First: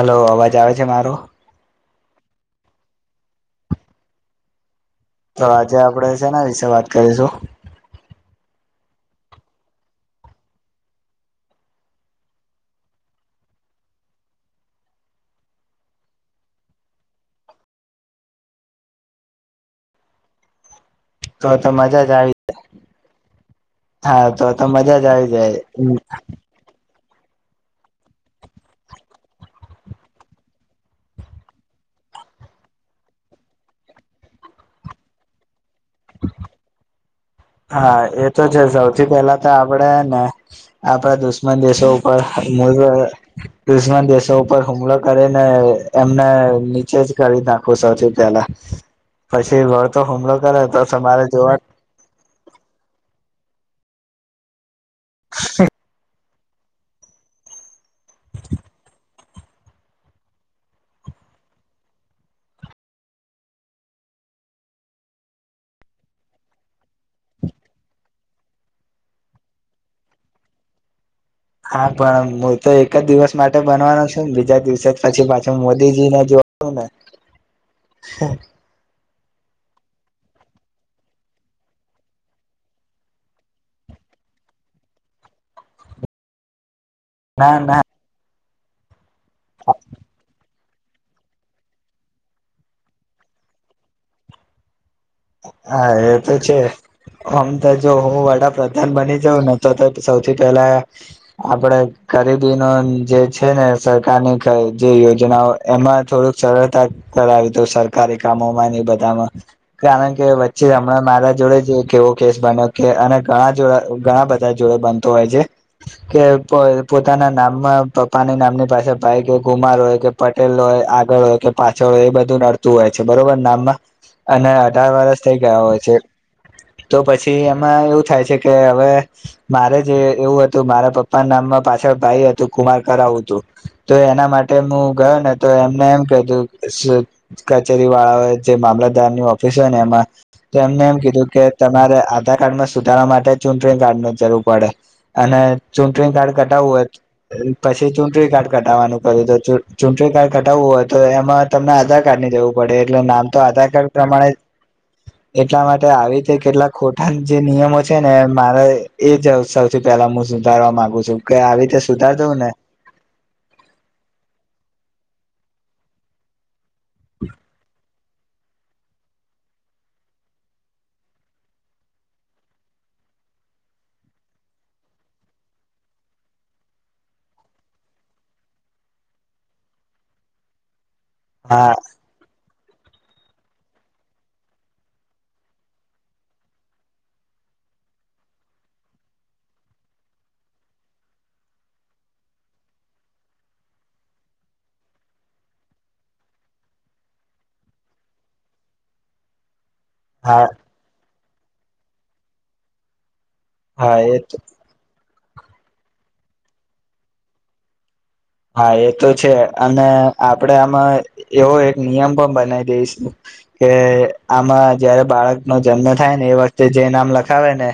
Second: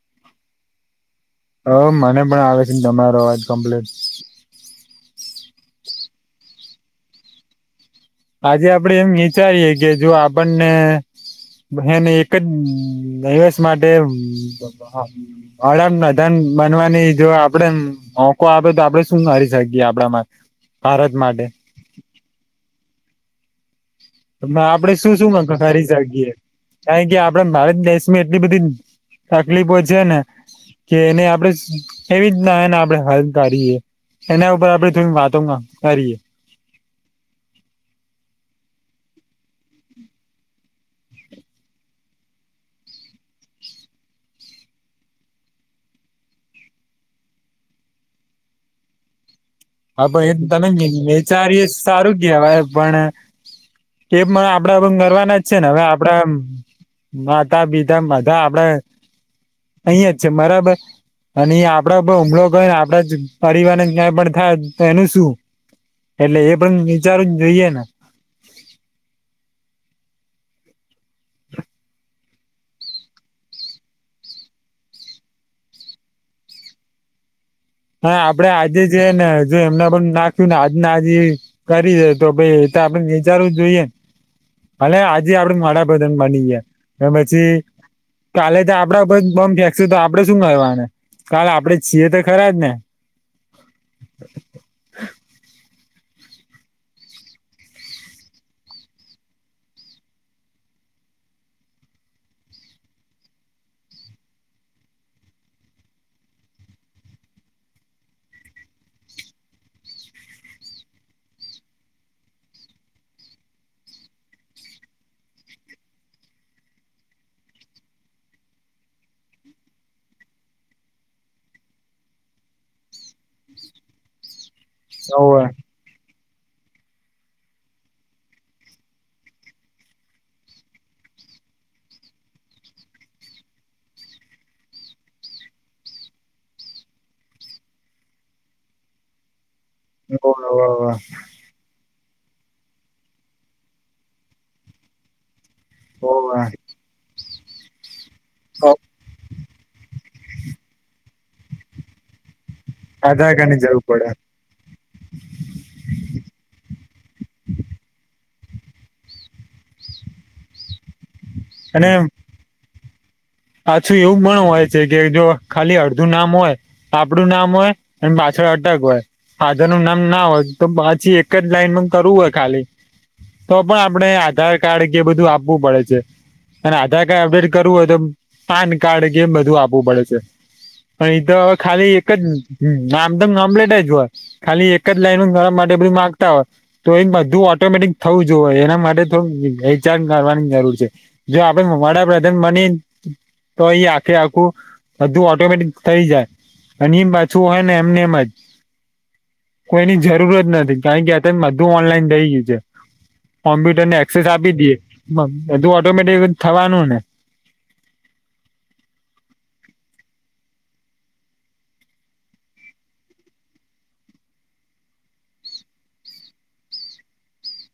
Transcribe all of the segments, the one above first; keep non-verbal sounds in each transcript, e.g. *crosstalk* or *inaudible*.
Hello અવાજ આવે છે મારો હ મને પણ આવે છે તમામારો અવાજ કમ્પ્લેટ તો આજે આપણેે છેના વિશે વાત કરીશું. આજે આપડે એમ વિચારીએ કે જો આપણને બને એક જ દિવસ માટે વડાપ્રધાન બનવાની જો આપડે મોકો આપે તો આપડે શું કરી શકીએ આપડા માં તો તો મજા જ આવી જાય આપડે શું શું જાય મખ કરી શકીએ. કારણ કે આપડે ભારત દેશમાં એટલી બધી તકલીફો છે ને કે એને આપણેે કેવી રીતના એને આપણે હલ કરીએ. એના ઉપર આપડે થોડી વાતો કરીએ. હા એ તો છે સૌથી પેલા તો આપડેને આપડા દુશ્મન દેશો ઉપર દુશ્મન દેશો ઉપર હુમલો કરીને એમને નીચે જ કરી નાખું સૌથી પેલા પછી ઘર તો હા હુમલો કરે તો તમારે જોવા હવે પણ કે આપડા પણ કરવાના જ છે ને હવે આપડા માતા પિતા માધા આપડે. અહીં જ છે બરાબર અને આપડ હુમલો કરયોને આપડા જ પરિવારને ક્યાંય પણ એનું શું એટલે એ પણ વિચારું જોઈએ ને *inaudible* હા પણ હું તો એક જ દિવસ માટે બનવાનો છું ને બીજા દિવસે જ પછી પાછું મોદીજીને જો *unintelligible* હા આપડે આજે જ ને જો એમને પણ નાખ્યું ને આજ આજ કરી દે તો ભાઈ એ તો આપણે વિચારવું જોઈએ. ભલે આજે આપડે વડાપધ બની ગયા. એ પછી ના ના કાલે તો આપડા ઉપર બોમ્બ ફેંકશ તો આપડે શું કરવાના કાલ આપડે છીએ તો ખરા જ ને હા એ તો છે. હમ તો જો હું વડાપ્રધાન બની જાઉં ને તો સૌથી પહેલા આપડે ગરીબી ન જે છે ને સરકારની જે યોજનાઓ એમાં થોડુંક સરળતા કરાવીદો સરકારી કામો માં બધામાં કારણ કે વચ્ચે હમણાં મારા જોડે જ કેવો કેસ બન્યો કે અને ઘણા જોડા ઘણા બધા જોડ બનતો હોય છે. કે પ પોતાના નામમાં પપ્પાની નામની પાસે ભાઈ કે કુમાર હોય કે પટેલ હોય આગળ હોય કે પાછળ હો એ બધું નડતું હોય છે. બરોબર નામમાં અને અઢાર વર્ષ થઇ હોવે ગયા હોય છે. તો પછી એમાં એવું થાય છે કે હવે મારે જે એવું હતું મારા પપ્પા ના નામમાં પાછળ ભાઈ હતું કુમાર કરાવું હતું તો એના માટે હું ગયો ને તો એમને એમ કું કચેરી વાળા જે મામલતદાર ની ફીસ‌ હોય ને એમાં તો એમને હોવે એમ કીધું કે તમારે આધાર કાર્ડમાં સુધારવા માટે ચૂંટણી કાર્ડ ન જરૂર પડે અને ચૂંટણી હોવે કાર્ડ હોવે કટાવવું હોય પછી ચૂંટણી કાર્ડ કટાવાનું ક્યું તો ચુંટણી કાર્ડ કટાવવું હોય તો એમાં તમને આધાર કાર્ડ ની જવું પડે એટલે નામ તો કાર્ડની આધાર જરૂર કાર્ડ પ્રમાણે *inaudible* એટલા માટે આવી રીતે કેટલા ખોટા જે નિયમો છે ને મારે એ જ સૌથી પેલા હું સુધારવા માંગુ છું કે આવી રીતે અને સુધાર દવ ને પાછું એવું પણ હોય છે કે જો ખાલી અડધું નામ હોય આપડું નામ હોય એ પાછળ અટક હોય ફાધર નું નામ ના હોય તો પછી એક જ લાઈનમાં કરવું હોય ખાલી તો પણ આપણે આધાર કાર્ડ કે બધું આપવું પડે છે. અને આધા કઈ અપડેડ કરવું હોય તો પાન કાર્ડ કેમ બધું આપવું પડે છે એ તો હવે હા ખાલી એક જ હમ આમદમ કમ્પ્લેટ જ હોય ખાલી એક જ લાઈન ગર માટે બધું માંગતા હોય તો એ બધું ઓટોમેટિક થવું જોએ એના માટે થોડું વેચાણ કરવાની જરૂર છે જો આપણે વડાપ્રધાન બની તો એ આખે આખું બધું ઓટોમેટિક થઈ જાય અની એમ પાછું હોય ને એમને એમ જ કોઈની હા જરૂરત નથી કારણ કે અત બધું ઓનલાઈન થઈ ગયું છે. કોમ્પ્યુટરને હા એ એક્સેસ આપી દઈએ એધું ઓટોમેટિક થવાનું ને હા એ તો છે અને આપડે આમાં એવો એક નિયમ પણ બનાવી દઈશ કે આમાં જયારે બાળક નો જન્મ થાય ને એ વખતે જે નામ લખાવે ને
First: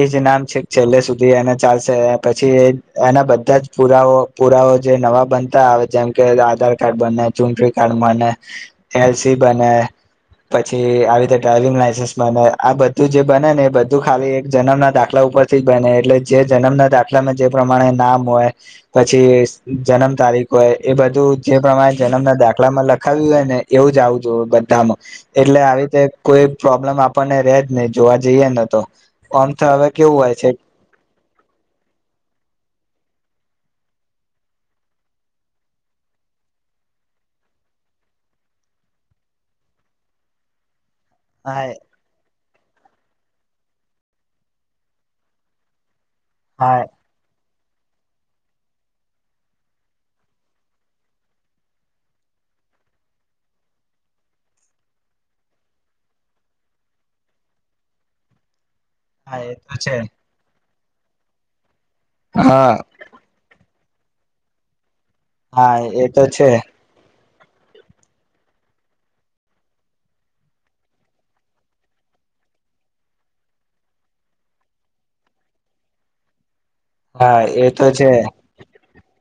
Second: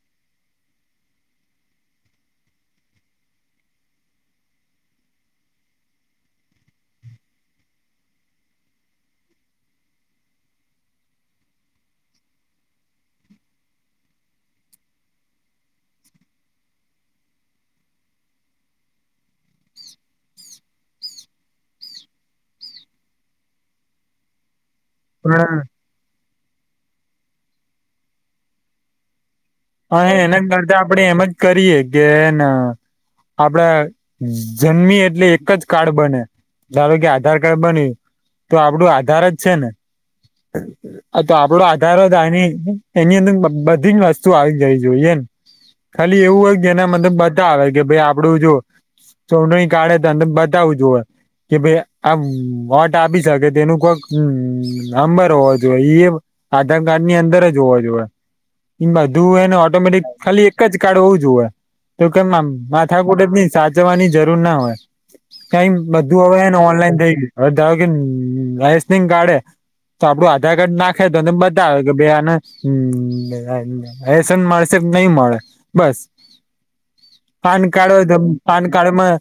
એ જ નામ છે છેલ્લે સુધી એને ચાલશે પછી એના બધા જ પુરાવ પુરાવ જે નવા બનતા આવે જેમ કે આધાર કાર્ડ બને ચૂટણી કાર્ડ બને એલસી બને પછી આવી રીતે ડ્રાઈવિંગ લાયસન્સ બને આ બધું જે બને ને એ બધું ખાલી એક જન્મ ના દાખલા ઉપરથી બને એટલે જે જન્મના દાખલામાં જે પ્રમાણે નામ હોય પછી જન્મ તારીખ હોય એ બધું જે પ્રમાણે જન્મના દાખલામાં લખાવ્યું હોય ને એવું જ આવું જોવુ પણ એટલે આવી રીતે કોઈ પ્રોબ્લેમ આપણને રજ નહી જોવા જઈએ ન તો. આમ તો હવે હા કેવું હોય એના છે કરતા આપડે એમ જ કરીયએ કે હેન આપડા જન્મી એટલે એક જ કાર્ડ બને ધારો કે આધાર કાર્ડ બન્યું તો આપડું આધાર જ છે ને. આ તો આપડો હા આધાર આ એની અંદર બ બધી જ વસ્તુ આવી જવી જોઈએ એમ. ખાલી એવું હોય કે હા જેના મતલબ બતાવે કે ભાઈ આપડું જો ચોડ કાઢે ત બતાવું જોવા. કે ભાઈ આ વાટ આપી શકે તેનું કોઈક નંબર હોવો જોઈએ એ આધાર કાર્ડ ની અંદર જ જોવા જોઈએ. બધું હા એ એને તો છે ઓટોમેટિક ખાલી એક જ કાર્ડ હોવું જોએ તો કેમ માથા હા માથાકુટે જ ન સા જવાની જરૂર ના હોય કઈ હા એ બધું તો છે હવેને ઓનલાઈન થઈ ગયું. હવે ધારોકે આઈસનીગ કાર્ડ હે તો આપડું આધાર કાર્ડ નાખે તો એને બતાવે કે ભઈ આને એસન મળેશે નહી મળે બસ. હા પાન એ કાર્ડ હોય છે તો પાન કાર્ડમાં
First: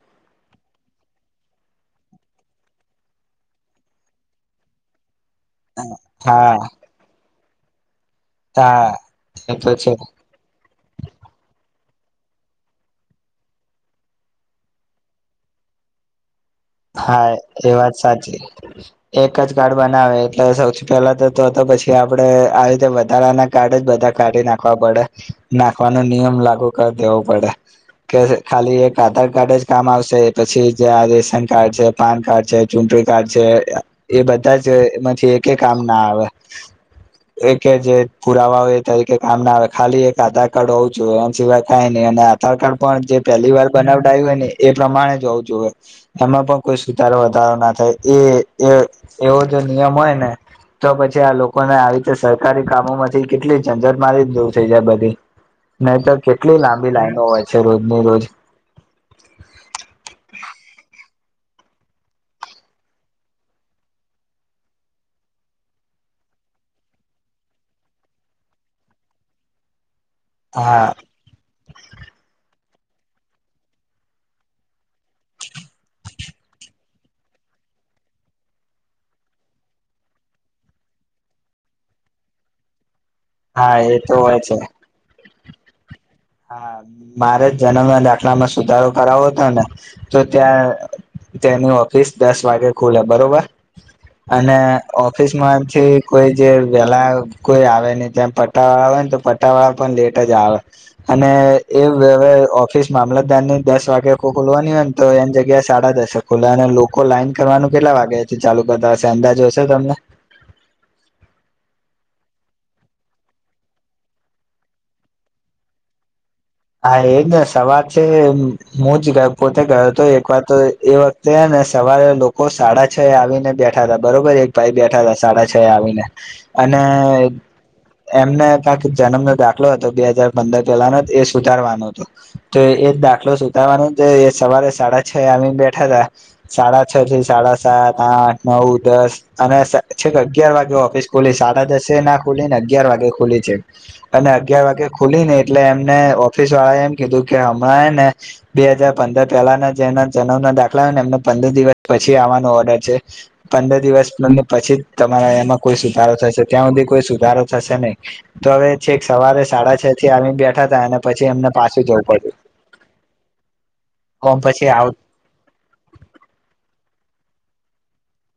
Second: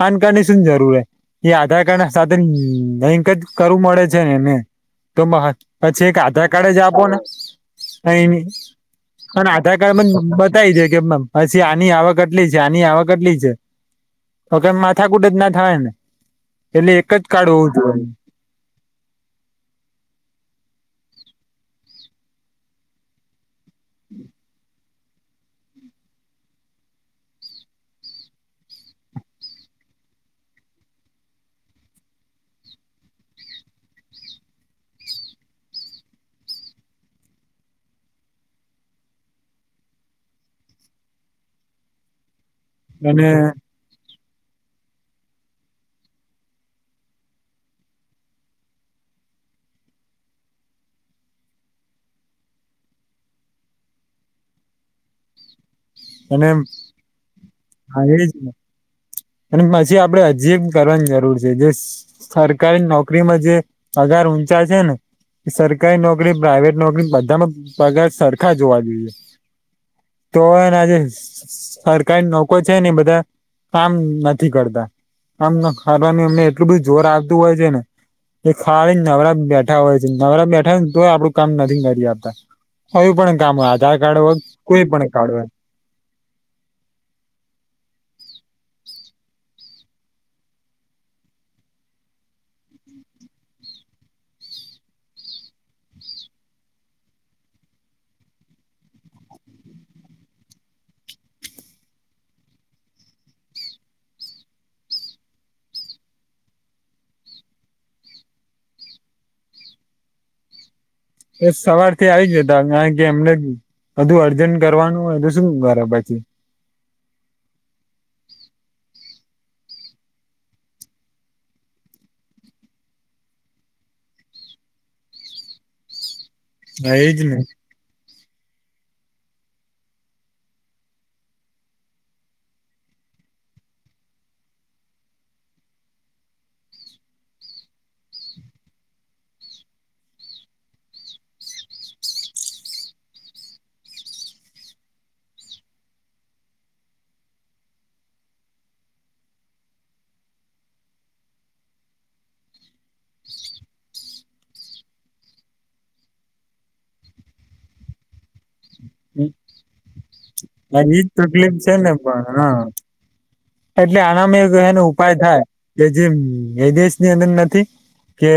પાન કારડ ની શું જરૂર એ આધાર કાર્ડ સાથે લિંક જ કરવું મળે છે ને એને. તોમાં પછી એક હા આધારકાર્ડ જ આપો ને તઈની. હા પણ એ તો આધાર છે કાડ મને બતાવી દે કે અમ પછી આની આવક એટલી છે, આની આવક એટલી છે તો કે માથાકૂટ જ ના થાય ને. એટલે એક જ હા કાર્ડ એ હોવું વાત જોઈએ સાચી એક જ કાર્ડ બનાવે એટલે સૌથી પેલા તો તો તો પછી આપડે આ રીતે વધારાના કાડ જ બધા કાઢી નાખવા પડે. નાખવાનો નિયમ લાગુ કરી દેવો પડે. કે ખાલી એક આધાર કાર્ડ જ કામ આવશે પછી જે આ રેસ કાર્ડ છે, પાન કાર્ડ છે, ચૂટણી કાર્ડ છે એ બધા જમાંથી એકે કામ ના આવે. *inaudible* એકે જે પુરાવા હોય તે એકે કામ ના આવે ખાલી એક આધારકાર્ડ હોવું જોઈએ. જે બતાવી ને એમાં પણ જે અને પહેલી વાર બનાવડાવ્યું હોય ને એ પ્રમાણે જ હોવું જોઈએ. એમાં પણ કોઈ સુધારો વધારો ના થાય એ એવો જો નિયમ હોય ને તો પછી આ લોકોને આવી રીતે સરકારી કામો માંથી કેટલી ઝંઝટ માથી દૂર થઈ જાય બધી. નહી તો અને કેટલી લાંબી લાાઈનો હોય છે રોજની હા એ રોજ. જ ને અને પછી આપણે હજી એક કરવાની જરૂર છે. જે સરકારી નોકરીમાં જે પગાર ઊંચા છે ને સરકારી નોકરી, પ્રાાઈવેટ નોકરી બધામાં પગાર સરખા જોવા જોઈએ. તો એને હા આજે સર સરકારી નોકરી લોકો છે ને બધા કામ નથી કરતા. આમ હરામીઓને એમને એટલું બધ જોર આવતું હોય છે ને. એ ખાય નવરા બેઠા હોય છે નવરા બેઠા હોય તોય આપણું કામ નથી કરી આપતા. એયું પણ કામ હોય હા આધાર એ તો કાર્ડ હોય છે કોઈ પણ કાર્ડ હોય એમ. હા મારે જ જન્મના દાખલામાં સુધારો કરાવો હતો ને તો ત્યાં તેની ઓફિસ દસ વાગે ખુલે બરોબર? અને ઓફિસ માંથી કોઈ જે વેલા કોઈ આવે ની ત્યાં પટાવાળ પણ તો પટ્ટાવાળ પણ લેટ જ આવે. અને એ હવે ઓફિસ મામલતદાર ની દસ વાગે ખોલવાની હોય ને તો એની જગ્યા સાડા દસે ખુલા અને લોકો લાઈન કરવાનું કેટલા વાગ્યાથી ચાલુ કરતા હશે અંદાજો હશે તમને? એ સવારથી આવી જતા આય ગેમ બધું અર્જન્ટ કરવાનું હોય તો શું કરે પછી. હા એજ ને સવાર છે હું જ પોતે ગયો હતો એક વાર તો એ વખતે ને સવારે લોકો સાડા છ આવીને બેઠા તા બરોબર એક ભાઈ બેઠા તા સાડા છ આવીને. અને હા એજ ને એમને કાક જન્મનો દાખલો હતો બે હાજાર પંદર પહેલાનો સુતારવાનું હત તો એ દાખલો સુતાારવાનો તો એ સવારે સાડા છ આવીમ બેઠા હતા સાડા છ થી સાડા સાત આઠ નવ દસ અને છે કે અગિયાર વાગે ઓફિસ ખોલી સાડા દસે ના ખુલીને અગિયાર વાગે ખુલી છે અને અગયાર વાગે ખુલી ને એટલે એમને હોફીસ વાળા એમ કીધું કે હમણાં એને બે હાજાર પંદર પહેલાના જેના જન્મ ના દાખલાને એમ પંદર દિવસ પછી આવવાનો ઓર્ડર છે પંદર દિવસ પછી તમારા એમાં કોઈ સુધારો થશે ત્યાં સુધી કોઈ સુધારો થશે નહી તો હવે છેક સવારે સાડા છ થી આવી બેઠા તા એજ તકલીફ છે ને પણ હા એટલે ઓમ આનામાં એક પછી એનો આવ ઉપાય થાય કે જે એ દેશ ની અંદર નથી કે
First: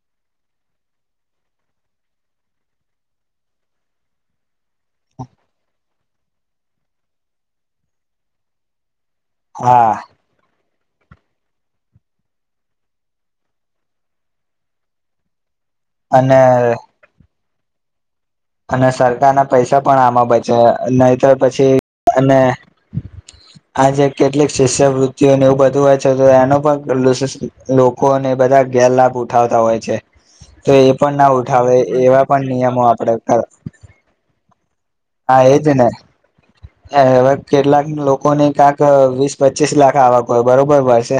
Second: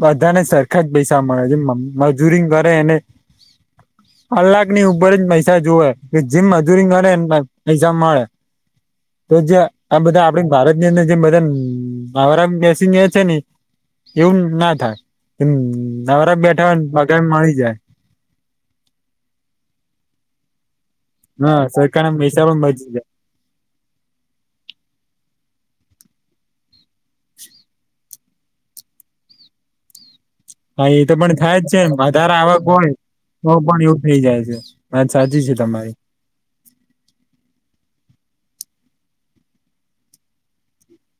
બધાને સરખા જ પૈસા મળે છે મજૂરી કરે એને *inaudible* કલાક ની ઉપર જ પૈસા જોવે જીમ મજૂરી કરે પૈસા મળે તો જે હા આ બધા આપડ ભારત જેના જેમ બધા આરા બેસી છે ને એવું ના થાય મ અને નરા બેઠા બગા મળી જાય અને સરકાર ના પૈસા પણ આમાં બચે નહી તોર હા પછી સરકારના અને પૈસા પણ બચી જાય આજે કેટલીક શિષ્યવૃતિ જે ને એવું બધું હોય છે તો એનો પણ લોકોને બધા ગેરલાભ ઉઠાવતા હોય છે તો હા એ પણ ના થાય જ ઉઠાવે છે ને. એવા વધારે પણ આવક નિયમો હોય આપડે તો પણ એવું થઇ જાય છે વાત હા સાચી છે એજ ને તમારી હવે કેટલાક લોકોને ક્યાક વીસ પચીસ લાખ આવક હોય બરોબર પસે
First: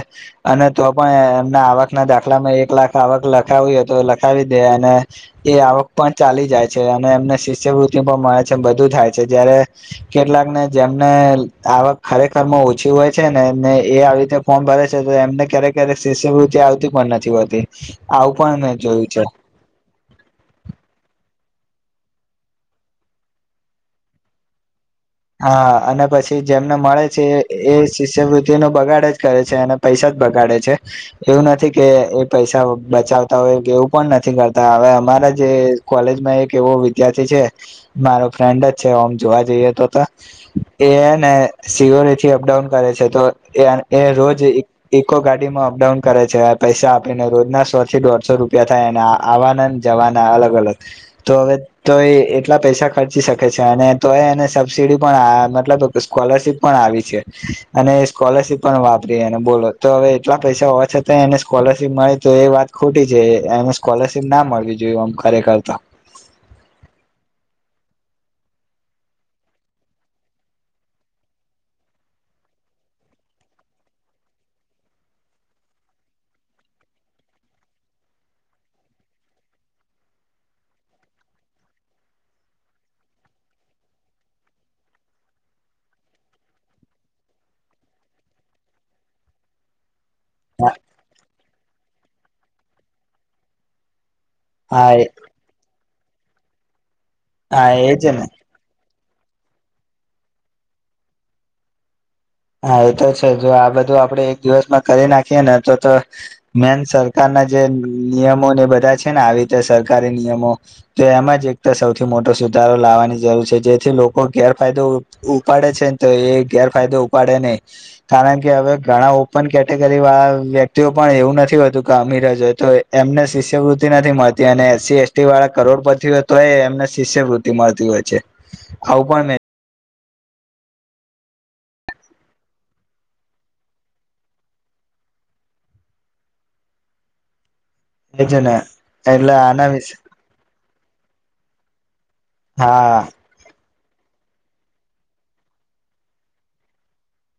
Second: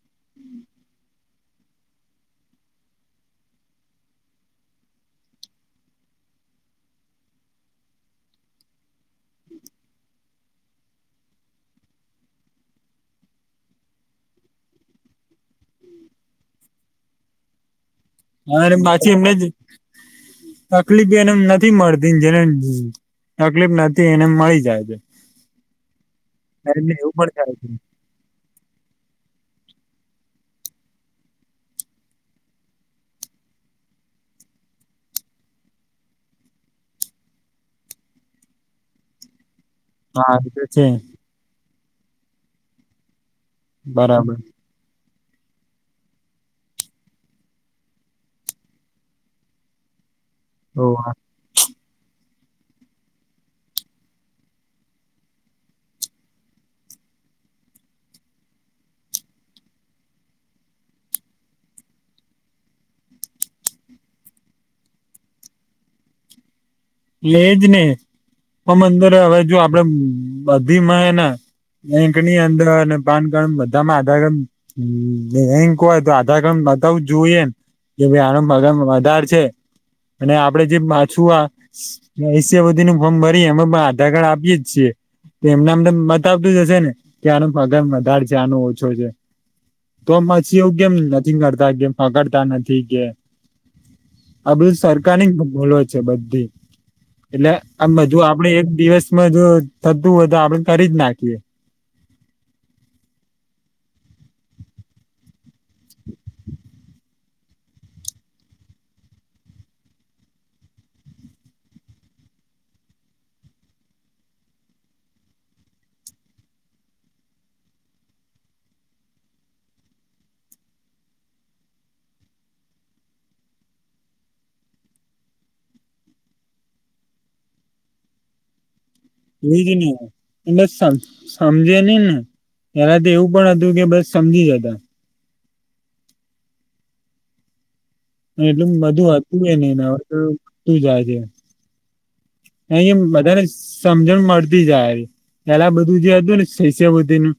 અને તો પણ એમના આવકના દાખલામાં એક લાખ આવક લખાવી હો તો લખાવી દે અને એ આવક પણ ચાલી જાય છે અને એમને શિષ્યવૃત્તિ પણ મળે છે એ બધું થાય છે જયારે કેટલાક ને જેમને આવક ખરેખર ઓછી હોય છે ને ને એ આવી રીતે ફોર્મ ભરે છે એમને ક્યારેક ક્યારેક શિષ્યવૃતિ આવતી પણ નથી હોતી આવું પણ હા મેં જોયું બાછી છે. એમને જ તકલીફ એને નથી નથી મળતીને જેને તકલીફ નથી એને મળી જાય છે હા અને પછી જેમને એટલે મળે એવું છે પણ થાય એ શિષ્યવૃતિ નું બગાડે છે કરે છે અને પૈસા જ બગાડે છે એવું નથી કે એ પૈસા બચાવતા હોય એવું પણ નથી નથી કરતા હવે અરા જે કોલેજમાં એક એવો વિદ્યાર્થી છે મારો ફ્રેન્ડ જ છે જોવા જઈએ તો હા એ તો છે સિઓરેથી અપડાઉન કરે છે તો એ બરાબર રોજ ઇકો ગાડીમાં અપડાઉન કરે છે પૈસા આપીને રોજના સો થી દોઢસો રૂપિયા થાય અને આવાનંદ જવાન અલગ ઓ અલગ તો હવે તો એ એટલા પૈસા ખર્ચી શકે છે અને તો એને સબસીડી પણ આયા તલબ સ્કોલરશીપ પણ આવી છે અને સ્કોલરશીપ પણ વાપરી અને બોલો તો હવે એટલા પૈસા હોવા છતાં એને સ્કોલરશીપ મળે તો એ વાત ખોટી છે એને સ્કોલરશીપ ના મળી જોઈએ આમ ખરખરકરતા લેજ ને પણ અંદર હવે જો આપડે બધીમાં ને એંકની અંદર અને પાન કાર્ડ બધામાં આધાર કાર્ડ એંક હોય તો આધાર કાર્ડ બતાવ જોઈએ એમ કે ભાઈ આનું મ વધાર છે અને આપડે જે માછું આ એશ બધી નું ફોર્મ ભરી અમે આધાર કાર્ડ આપીએ જ છીએ એમને અમ તો મત આવતું જશે ને કે આનો પગાર વધારે છે આનો ઓછો છે તો પછી હા એવું કેમ નથી કરતા કેમ પકડતા નથી કે આ બધું હા સરકારની જ ભોલો છે બધી એટલે આ એજ ને બધુ આપડે એક દિવસ જો થતું હોય તો આપડે કરી જ નાખીએ હા એતો છે જો આ બધું આપડે એક દિવસમાં કરી નાખીએ ને તો તો મેન સર કારના જે નિયમો ને બધા છે ને આવી રીતે સરકારી નિયમો તો એમાં જ એક તો સૌથી મોટ મોટો સુધારો લાવવાની જરૂર છે જેથી લોકો ગેરફાયદો ઉપાડે છે ને તો એ ગેરફાયદો પડે નહી કારણ કે હવે ઘણા ઓપન કેટેગરી વાળા વ્યક્તિઓ પણ એવું નથી હોતું કે અ મીર જ હોય તો એમને શિષ્યવૃતિ નથી મળતી અને એ એસટી વાળા કરોડ પતિ તો એમને વૃતી મળતી હોય છે. આવું પણ એજ ને એ સમજે નહી ને ત્યારે તો એવું પણ હતું કે બસ સમજી જતા મે છે ને એટલું બધું એટલે હતું એ આના નને વિશે હવે તો તું જોજે અયા હા બધાને સમજણ મળતી જાય પેલા બધું જે હતું ને શિષ્યવૃ્ધિ નું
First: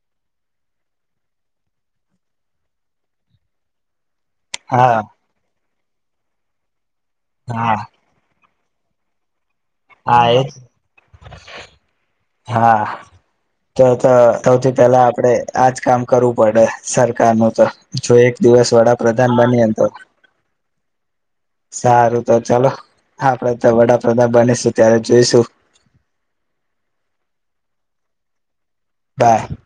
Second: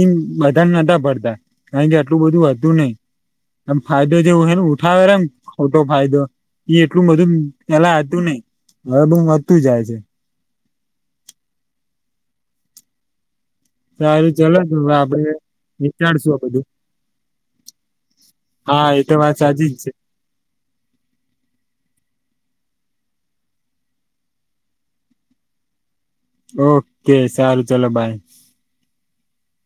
ઈ બધા નતા પડતા કારણ કે આટલું બધું હતું નહી એમ ફા જે હા ઉઠાવેમ ખોટો ફાયદો ઈ એટલું બધું હા પેલા આવતું નઈ *inaudible* હા એજ હા તો તો સારું સૌથી ચલો તો હવે પેલા આપડે આજ કામ વિચારશું કરવું આ પડે બધું સરકાર નુ તો જો એક દિવસ હા એ તો વડાપ્રધાન વાત બની એ સાચી જ તો *inaudible* સારું તો ચાલો આપડે તો વડાપ્રધાન બનીશું ત્યારે જોઈશું. ઓકે સારું ચલો બાય બાય